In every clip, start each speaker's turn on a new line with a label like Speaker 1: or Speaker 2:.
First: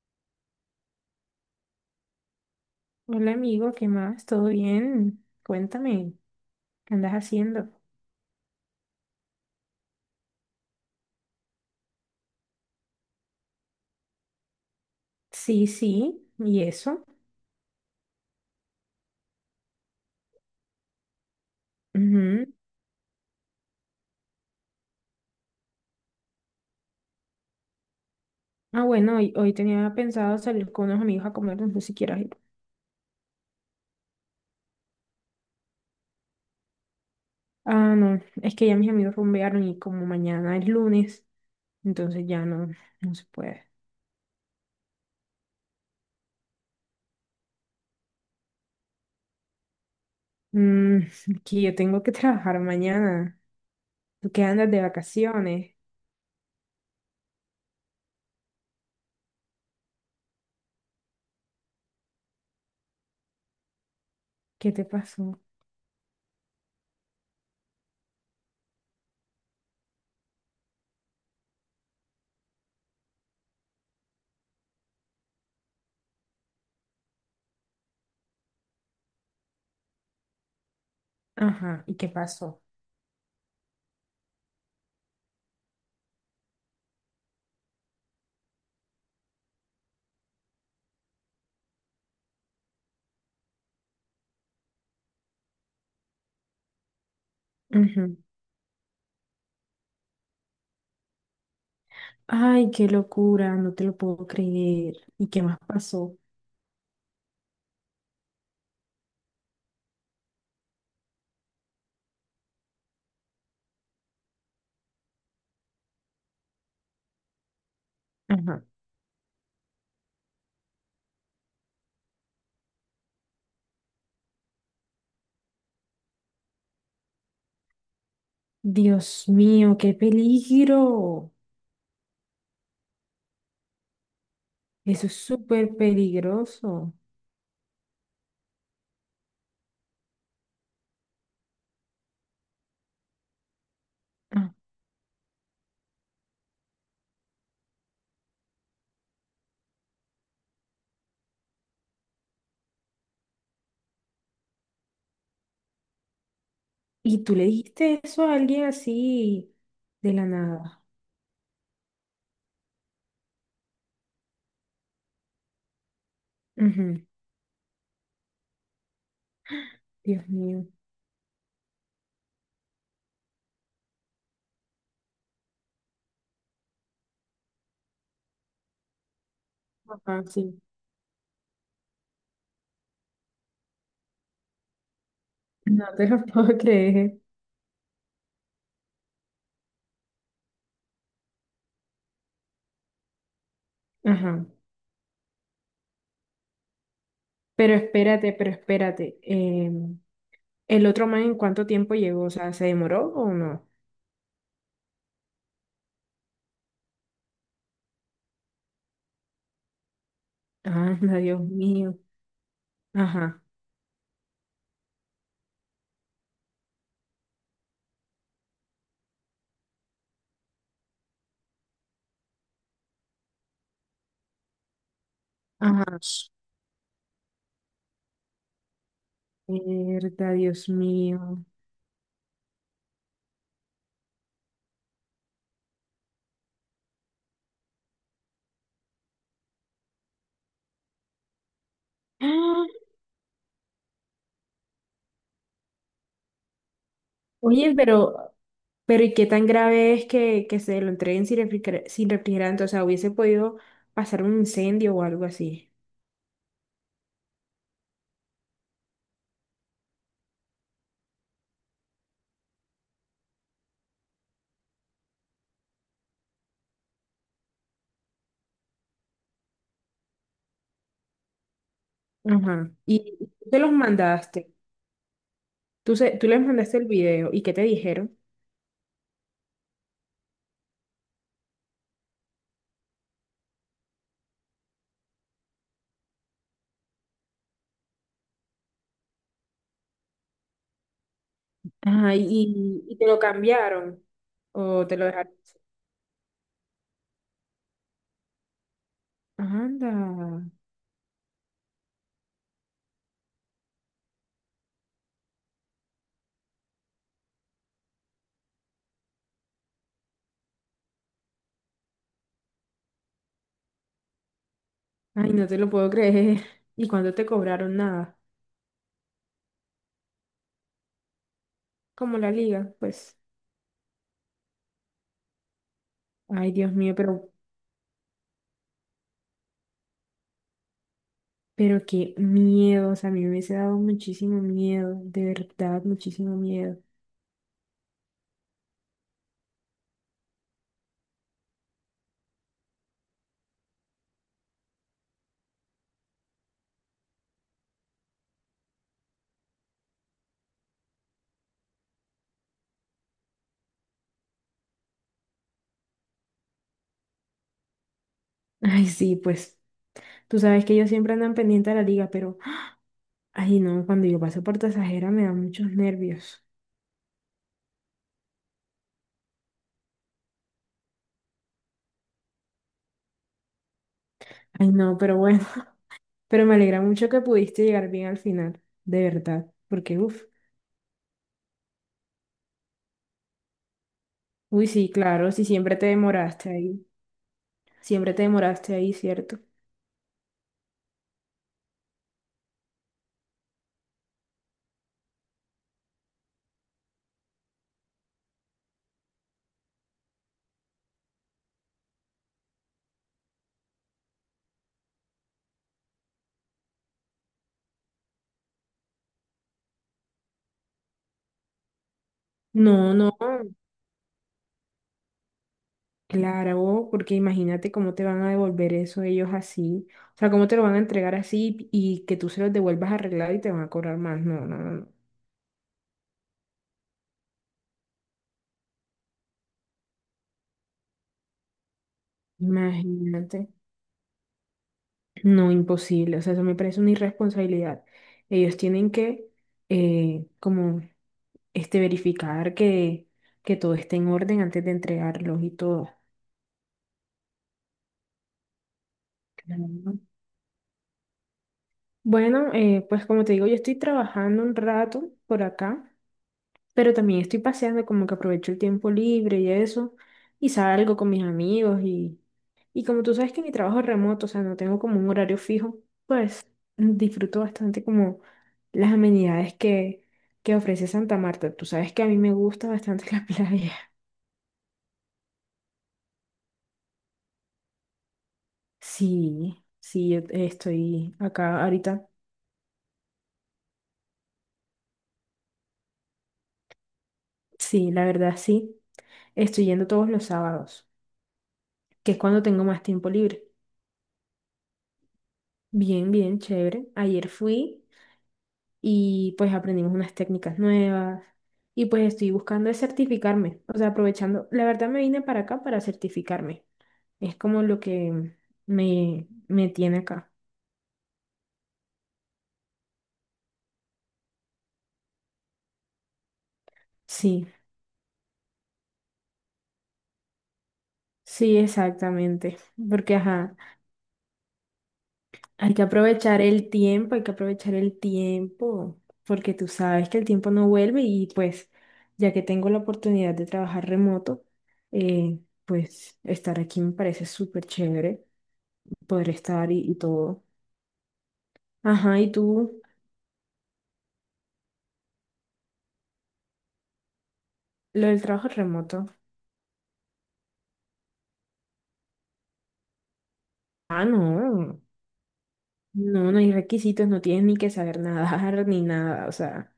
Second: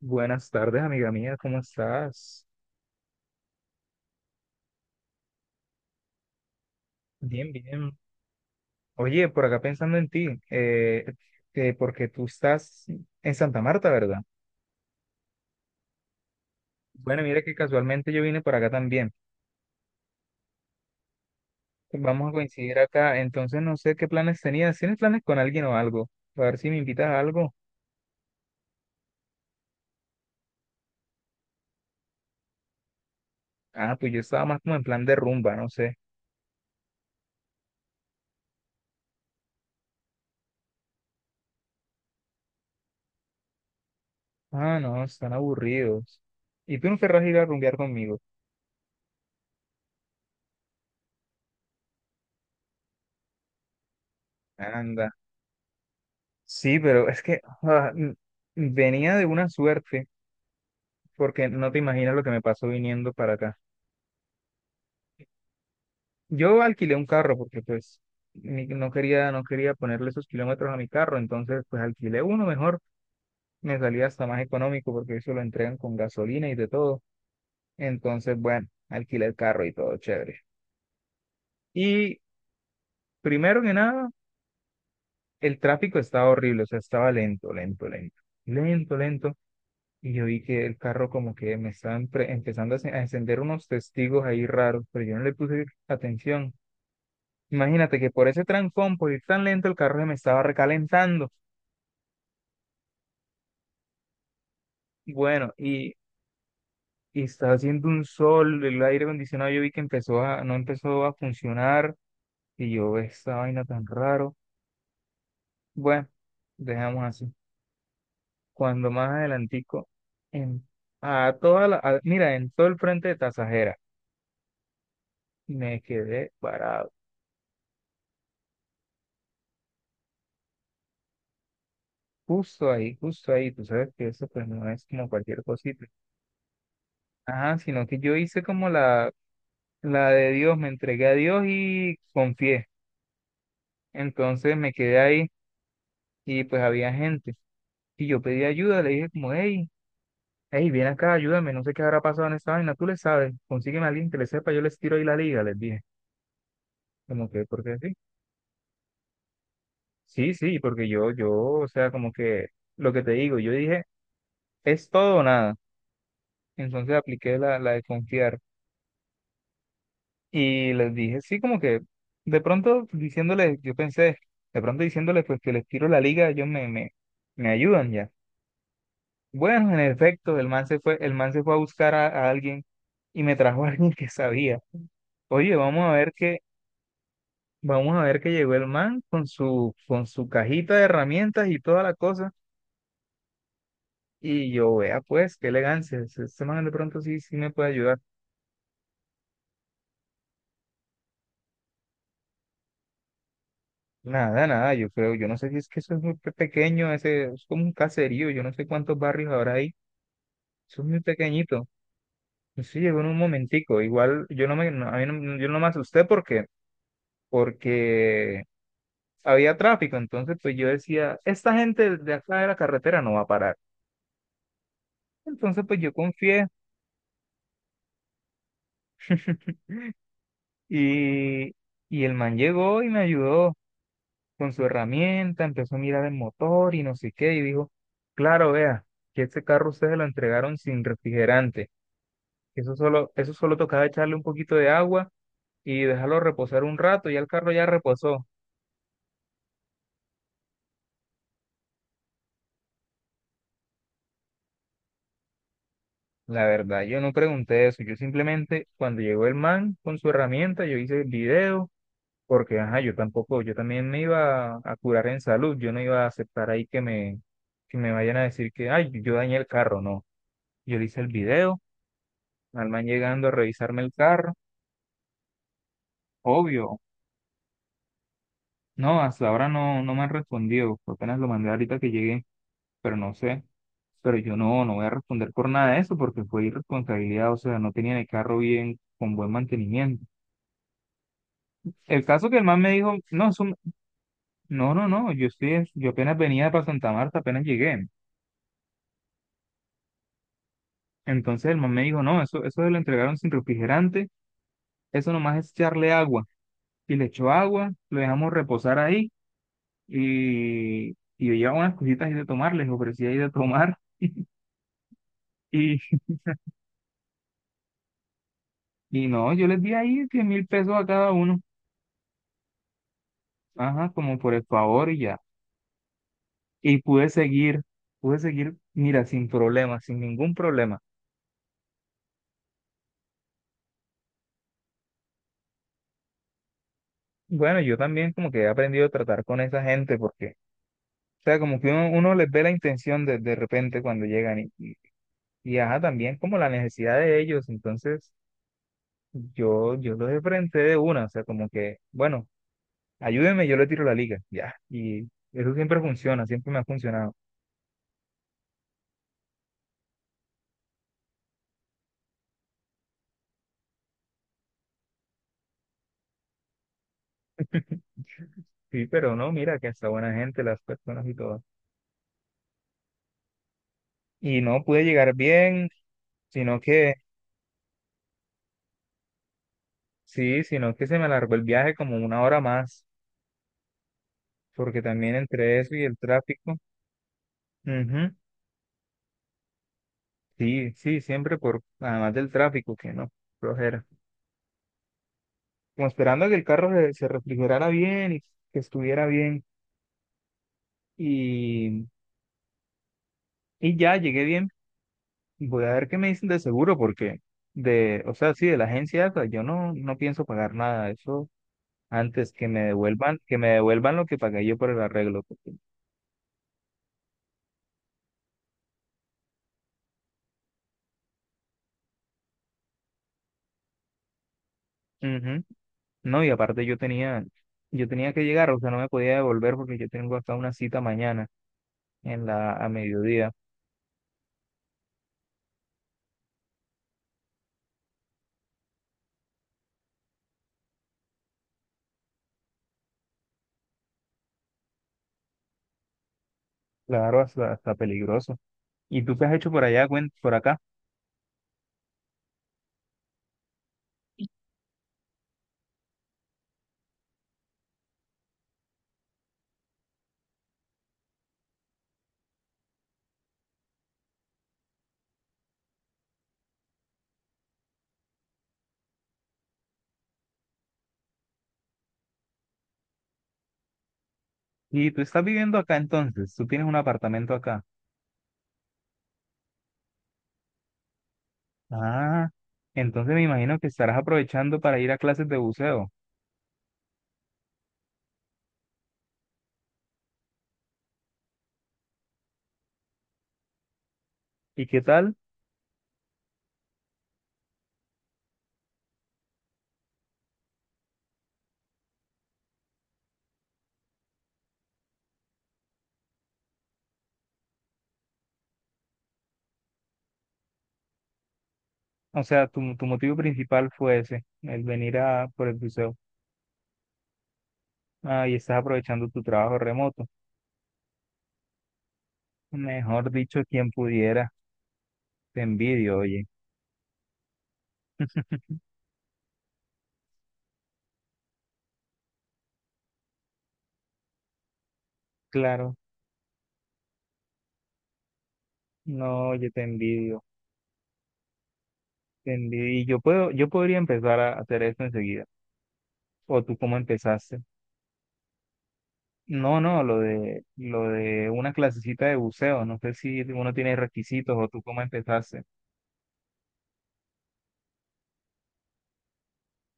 Speaker 1: Buenas tardes, amiga mía, ¿cómo estás?
Speaker 2: Hola amigo, ¿qué más? ¿Todo bien? Cuéntame, ¿qué andas
Speaker 1: Bien,
Speaker 2: haciendo?
Speaker 1: bien. Oye, por acá pensando en ti, porque tú estás en Santa Marta, ¿verdad?
Speaker 2: Sí, sí, ¿y eso?
Speaker 1: Bueno, mira que casualmente yo vine por acá también. Vamos a
Speaker 2: Ujú.
Speaker 1: coincidir acá, entonces no sé qué planes tenías. ¿Tienes planes con alguien o algo? A ver si me invitas a algo.
Speaker 2: Ah, bueno, hoy tenía pensado salir con unos amigos a comer, no sé si quieras ir.
Speaker 1: Ah, pues yo estaba más como en plan de rumba, no sé.
Speaker 2: Ah, no, es que ya mis amigos rumbearon y como mañana es lunes, entonces ya no se puede.
Speaker 1: Ah, no, están aburridos. ¿Y tú no querrás ir a rumbear conmigo?
Speaker 2: Mm, que yo tengo que trabajar mañana. ¿Tú qué andas de
Speaker 1: Anda.
Speaker 2: vacaciones?
Speaker 1: Sí, pero es que venía de una suerte, porque no te imaginas lo que me pasó viniendo para acá.
Speaker 2: ¿Qué te pasó?
Speaker 1: Yo alquilé un carro porque pues no quería, no quería ponerle esos kilómetros a mi carro, entonces pues alquilé uno mejor, me salía hasta más económico porque eso lo entregan con gasolina y de todo. Entonces, bueno, alquilé el carro y todo chévere.
Speaker 2: Ajá, ¿y qué
Speaker 1: Y
Speaker 2: pasó?
Speaker 1: primero que nada, el tráfico estaba horrible, o sea, estaba lento, lento, lento, lento, lento. Y yo vi que el carro como que me estaban empezando a encender unos testigos ahí raros, pero yo no le puse atención. Imagínate que
Speaker 2: Ujú.
Speaker 1: por ese trancón, por ir tan lento, el carro se me estaba recalentando.
Speaker 2: Ay, qué locura, no te lo puedo creer. ¿Y qué
Speaker 1: Bueno,
Speaker 2: más pasó?
Speaker 1: y estaba haciendo un sol, el aire acondicionado yo vi que empezó no empezó a funcionar, y yo, esta vaina tan raro. Bueno, dejamos así.
Speaker 2: Ajá.
Speaker 1: Cuando más adelantico, en, a toda mira, en todo el frente de Tasajera, me quedé parado.
Speaker 2: Dios mío, qué peligro.
Speaker 1: Justo ahí, tú sabes que eso pues no es
Speaker 2: Eso
Speaker 1: como
Speaker 2: es
Speaker 1: cualquier
Speaker 2: súper
Speaker 1: cosita.
Speaker 2: peligroso.
Speaker 1: Ajá, sino que yo hice como la de Dios, me entregué a Dios y confié.
Speaker 2: Ah.
Speaker 1: Entonces me quedé ahí y pues había gente. Y yo pedí ayuda, le dije como, hey, hey, ven acá, ayúdame, no sé qué habrá pasado en esta vaina, tú le sabes, consígueme a alguien que le sepa, yo les tiro ahí la liga, les dije.
Speaker 2: ¿Y
Speaker 1: Como
Speaker 2: tú
Speaker 1: que,
Speaker 2: le
Speaker 1: ¿por qué sí?
Speaker 2: dijiste eso a alguien así de la
Speaker 1: Sí, sí,
Speaker 2: nada?
Speaker 1: porque yo, o sea, como que lo que te digo, yo dije, es todo o nada. Entonces
Speaker 2: Ujú,
Speaker 1: apliqué la de confiar.
Speaker 2: Dios mío.
Speaker 1: Y les dije, sí, como que de pronto diciéndoles, yo pensé, de pronto diciéndoles pues que les tiro la liga, ellos me ayudan ya. Bueno, en
Speaker 2: Ajá,
Speaker 1: efecto, el
Speaker 2: sí.
Speaker 1: man se fue, el man se fue a buscar a alguien y me trajo a alguien que sabía. Oye, vamos
Speaker 2: No
Speaker 1: a
Speaker 2: te
Speaker 1: ver
Speaker 2: lo
Speaker 1: que,
Speaker 2: puedo creer.
Speaker 1: vamos a ver que llegó el man con su cajita de herramientas y toda la cosa.
Speaker 2: Ajá.
Speaker 1: Y yo, vea pues, qué elegancia, ese ese man de pronto sí, sí me puede
Speaker 2: Pero
Speaker 1: ayudar.
Speaker 2: espérate, pero espérate. ¿El otro man en cuánto tiempo llegó? O sea, ¿se demoró o no?
Speaker 1: Nada, nada, yo creo, yo no sé si es que eso es muy pequeño, ese, es como un caserío, yo no sé cuántos barrios habrá ahí, eso es
Speaker 2: Ah,
Speaker 1: muy
Speaker 2: Dios
Speaker 1: pequeñito.
Speaker 2: mío.
Speaker 1: Sí, llegó en un
Speaker 2: Ajá.
Speaker 1: momentico, igual yo no me, no, a mí yo no me asusté porque, porque había tráfico, entonces pues yo decía, esta gente de acá de la carretera no va a parar. Entonces pues yo
Speaker 2: Ajá.
Speaker 1: confié.
Speaker 2: Mierda, Dios mío.
Speaker 1: y, y el man llegó y me ayudó con su herramienta, empezó a mirar el motor y no sé qué, y dijo, claro, vea, que este carro ustedes lo entregaron sin refrigerante. Eso solo tocaba echarle un poquito de agua y dejarlo reposar un rato. Ya el carro ya
Speaker 2: Oye,
Speaker 1: reposó.
Speaker 2: pero ¿y qué tan grave es que se lo entreguen sin sin refrigerante? O sea, hubiese podido pasar un incendio o algo así.
Speaker 1: La verdad, yo no pregunté eso. Yo simplemente, cuando llegó el man con su herramienta, yo hice el video, porque ajá, yo tampoco, yo también me iba a curar en salud. Yo no iba a aceptar ahí que me vayan a decir que, ay, yo dañé el carro. No. Yo le hice el video, al
Speaker 2: Ajá.
Speaker 1: man
Speaker 2: Y
Speaker 1: llegando a
Speaker 2: tú te los
Speaker 1: revisarme el carro.
Speaker 2: mandaste. Tú, tú les mandaste
Speaker 1: Obvio.
Speaker 2: el video. ¿Y qué te dijeron?
Speaker 1: No, hasta ahora no me han respondido. Apenas lo mandé ahorita que llegué, pero no sé. Pero yo no, no voy a responder por nada de eso porque fue irresponsabilidad, o sea, no tenían el carro bien, con buen mantenimiento. El
Speaker 2: Ajá.
Speaker 1: caso que el man me
Speaker 2: ¿
Speaker 1: dijo,
Speaker 2: y te lo
Speaker 1: no, eso,
Speaker 2: cambiaron?
Speaker 1: no,
Speaker 2: ¿O
Speaker 1: no,
Speaker 2: te lo
Speaker 1: no, yo
Speaker 2: dejaron?
Speaker 1: estoy, yo apenas venía para Santa Marta, apenas llegué.
Speaker 2: Anda.
Speaker 1: Entonces el man me dijo, no, eso se lo entregaron sin refrigerante, eso nomás es echarle agua. Y le echó agua, lo dejamos reposar ahí y yo llevaba unas cositas ahí de tomar, les ofrecía ahí de tomar.
Speaker 2: Ay, no te lo puedo
Speaker 1: Y,
Speaker 2: creer. ¿Y cuándo te cobraron nada?
Speaker 1: y no, yo les di ahí 10.000 pesos a cada uno,
Speaker 2: Como la liga, pues.
Speaker 1: ajá, como por el favor y ya.
Speaker 2: Ay, Dios
Speaker 1: Y
Speaker 2: mío, pero
Speaker 1: pude seguir, mira, sin problema, sin ningún problema.
Speaker 2: Pero qué miedo, o sea, a mí me hubiese dado muchísimo miedo, de verdad, muchísimo miedo.
Speaker 1: Bueno, yo también como que he aprendido a tratar con esa gente porque, o sea, como que uno les ve la intención de repente cuando llegan ajá, también como la necesidad de ellos, entonces yo los enfrenté de una, o sea, como que, bueno, ayúdenme, yo le tiro la liga, ya, y eso siempre funciona, siempre me ha funcionado.
Speaker 2: Ay, sí, pues tú sabes que ellos siempre andan pendiente a la liga, pero, ay, no, cuando yo paso por Tasajera me dan muchos nervios.
Speaker 1: Sí, pero no, mira que hasta buena gente, las personas y todo. Y no
Speaker 2: Ay,
Speaker 1: pude
Speaker 2: no,
Speaker 1: llegar
Speaker 2: pero bueno,
Speaker 1: bien,
Speaker 2: pero me
Speaker 1: sino
Speaker 2: alegra
Speaker 1: que
Speaker 2: mucho que pudiste llegar bien al final, de verdad, porque, uff,
Speaker 1: sí, sino que se me alargó el viaje como 1 hora más,
Speaker 2: uy,
Speaker 1: porque
Speaker 2: sí,
Speaker 1: también
Speaker 2: claro, si
Speaker 1: entre eso
Speaker 2: siempre
Speaker 1: y
Speaker 2: te
Speaker 1: el
Speaker 2: demoraste
Speaker 1: tráfico.
Speaker 2: ahí,
Speaker 1: Ujú.
Speaker 2: siempre te demoraste ahí, ¿cierto?
Speaker 1: Sí, sí, siempre por, además del tráfico, que no, flojera. Como esperando a que el se refrigerara bien y que estuviera bien. Y, y ya llegué bien. Voy a ver qué me dicen de seguro, porque de, o sea, sí, de la agencia esa, yo no, no pienso pagar nada. Eso antes
Speaker 2: No, no.
Speaker 1: que me devuelvan lo que pagué yo por el arreglo. Porque...
Speaker 2: Claro, porque imagínate cómo te van a devolver eso ellos así. O sea, cómo te lo van a entregar así y que tú se los devuelvas arreglado y te van a cobrar más. No, no, no.
Speaker 1: ujú. No, y aparte yo tenía que llegar, o sea, no me podía devolver porque yo tengo hasta una cita mañana en a mediodía.
Speaker 2: Imagínate. No, imposible. O sea, eso me parece una irresponsabilidad. Ellos tienen como, verificar que todo esté en orden antes de entregarlos y todo.
Speaker 1: Claro, hasta, hasta peligroso. ¿Y tú qué has hecho por
Speaker 2: Claro.
Speaker 1: allá,
Speaker 2: ¿no?
Speaker 1: por acá?
Speaker 2: Bueno, pues como te digo, yo estoy trabajando un rato por acá. Pero también estoy paseando, como que aprovecho el tiempo libre y eso, y salgo con mis amigos y como tú sabes que mi trabajo es remoto, o sea, no tengo como un horario fijo, pues disfruto bastante como las amenidades que ofrece Santa Marta. Tú sabes que a mí me gusta bastante la playa.
Speaker 1: Y tú estás viviendo acá entonces, tú tienes un apartamento acá.
Speaker 2: Sí, sí, yo estoy acá ahorita.
Speaker 1: Ah, entonces me imagino que estarás aprovechando para ir a clases de buceo.
Speaker 2: Sí, la verdad sí. Estoy yendo todos los sábados, que es cuando tengo más tiempo libre.
Speaker 1: ¿Y qué tal?
Speaker 2: Bien, bien, chévere. Ayer fui. Y pues aprendimos unas técnicas nuevas y pues estoy buscando es certificarme, o sea, aprovechando, la verdad me vine para acá para certificarme, es como lo que me tiene acá.
Speaker 1: O sea, tu motivo principal fue ese, el venir a por el buceo.
Speaker 2: Sí,
Speaker 1: Ah, y estás aprovechando tu trabajo remoto.
Speaker 2: sí, exactamente,
Speaker 1: Mejor
Speaker 2: porque
Speaker 1: dicho,
Speaker 2: ajá,
Speaker 1: quien pudiera, te
Speaker 2: hay que
Speaker 1: envidio, oye.
Speaker 2: aprovechar el tiempo, hay que aprovechar el tiempo, porque tú sabes que el tiempo no vuelve y pues ya que tengo la oportunidad de trabajar remoto, eh,
Speaker 1: Claro.
Speaker 2: pues estar aquí me parece súper chévere, poder
Speaker 1: No, yo te
Speaker 2: estar y
Speaker 1: envidio,
Speaker 2: todo. Ajá, ¿y
Speaker 1: te envidio.
Speaker 2: tú?
Speaker 1: Y yo puedo, yo podría empezar a hacer esto enseguida. ¿O tú cómo empezaste?
Speaker 2: Lo del trabajo remoto.
Speaker 1: No, no, lo de una clasecita de buceo. No sé si uno tiene
Speaker 2: Ah,
Speaker 1: requisitos o tú cómo
Speaker 2: no.
Speaker 1: empezaste.
Speaker 2: No, no hay requisitos, no tienes ni que saber nadar ni nada. O sea,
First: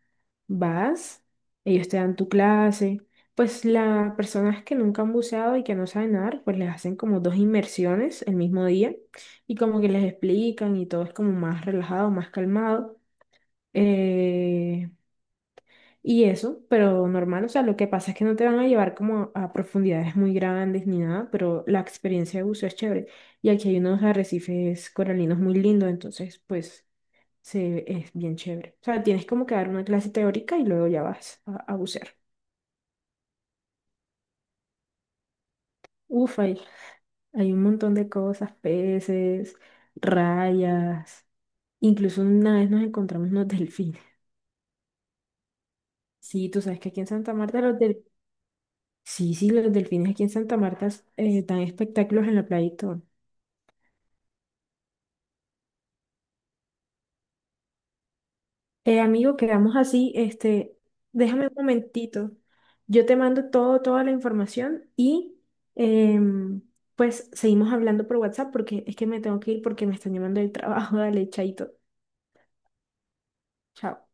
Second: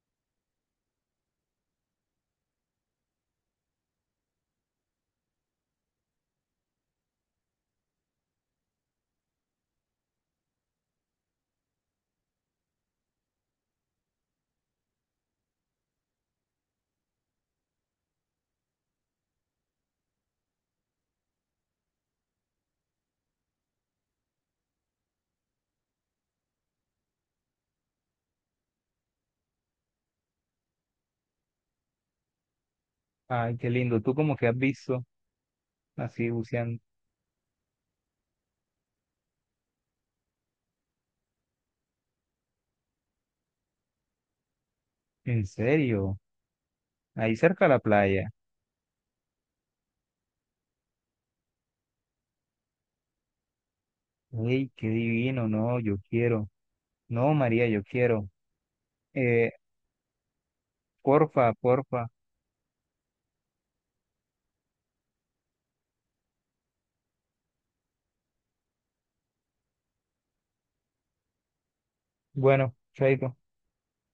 Speaker 2: vas, ellos te dan tu clase. Pues las personas que nunca han buceado y que no saben nadar, pues les hacen como dos inmersiones el mismo día y como que les explican y todo es como más relajado, más calmado. Eh, Y eso, pero normal, o sea, lo que pasa es que no te van a llevar como a profundidades muy grandes ni nada, pero la experiencia de buceo es chévere. Y aquí hay unos arrecifes coralinos muy lindos, entonces pues es bien chévere. O sea, tienes como que dar una clase teórica y luego ya vas a bucear.
Speaker 1: Ay, qué lindo. ¿Tú como que has visto así
Speaker 2: Uf,
Speaker 1: buceando?
Speaker 2: hay un montón de cosas, peces, rayas, incluso una vez nos encontramos unos delfines.
Speaker 1: ¿En serio?
Speaker 2: Sí, tú sabes que aquí en
Speaker 1: Ahí
Speaker 2: Santa Marta
Speaker 1: cerca de la
Speaker 2: los del,
Speaker 1: playa.
Speaker 2: sí, sí, los delfines aquí en Santa Marta dan espectáculos en la playa y todo.
Speaker 1: Ay, qué divino. No, yo quiero. No, María, yo quiero.
Speaker 2: Amigo,
Speaker 1: Eh,
Speaker 2: quedamos así, déjame
Speaker 1: porfa,
Speaker 2: un
Speaker 1: porfa.
Speaker 2: momentito. Yo te mando todo, toda la información y em, pues seguimos hablando por WhatsApp porque es que me tengo que ir porque me están llamando del trabajo. Dale, chaito.
Speaker 1: Bueno, chaito.
Speaker 2: Chao.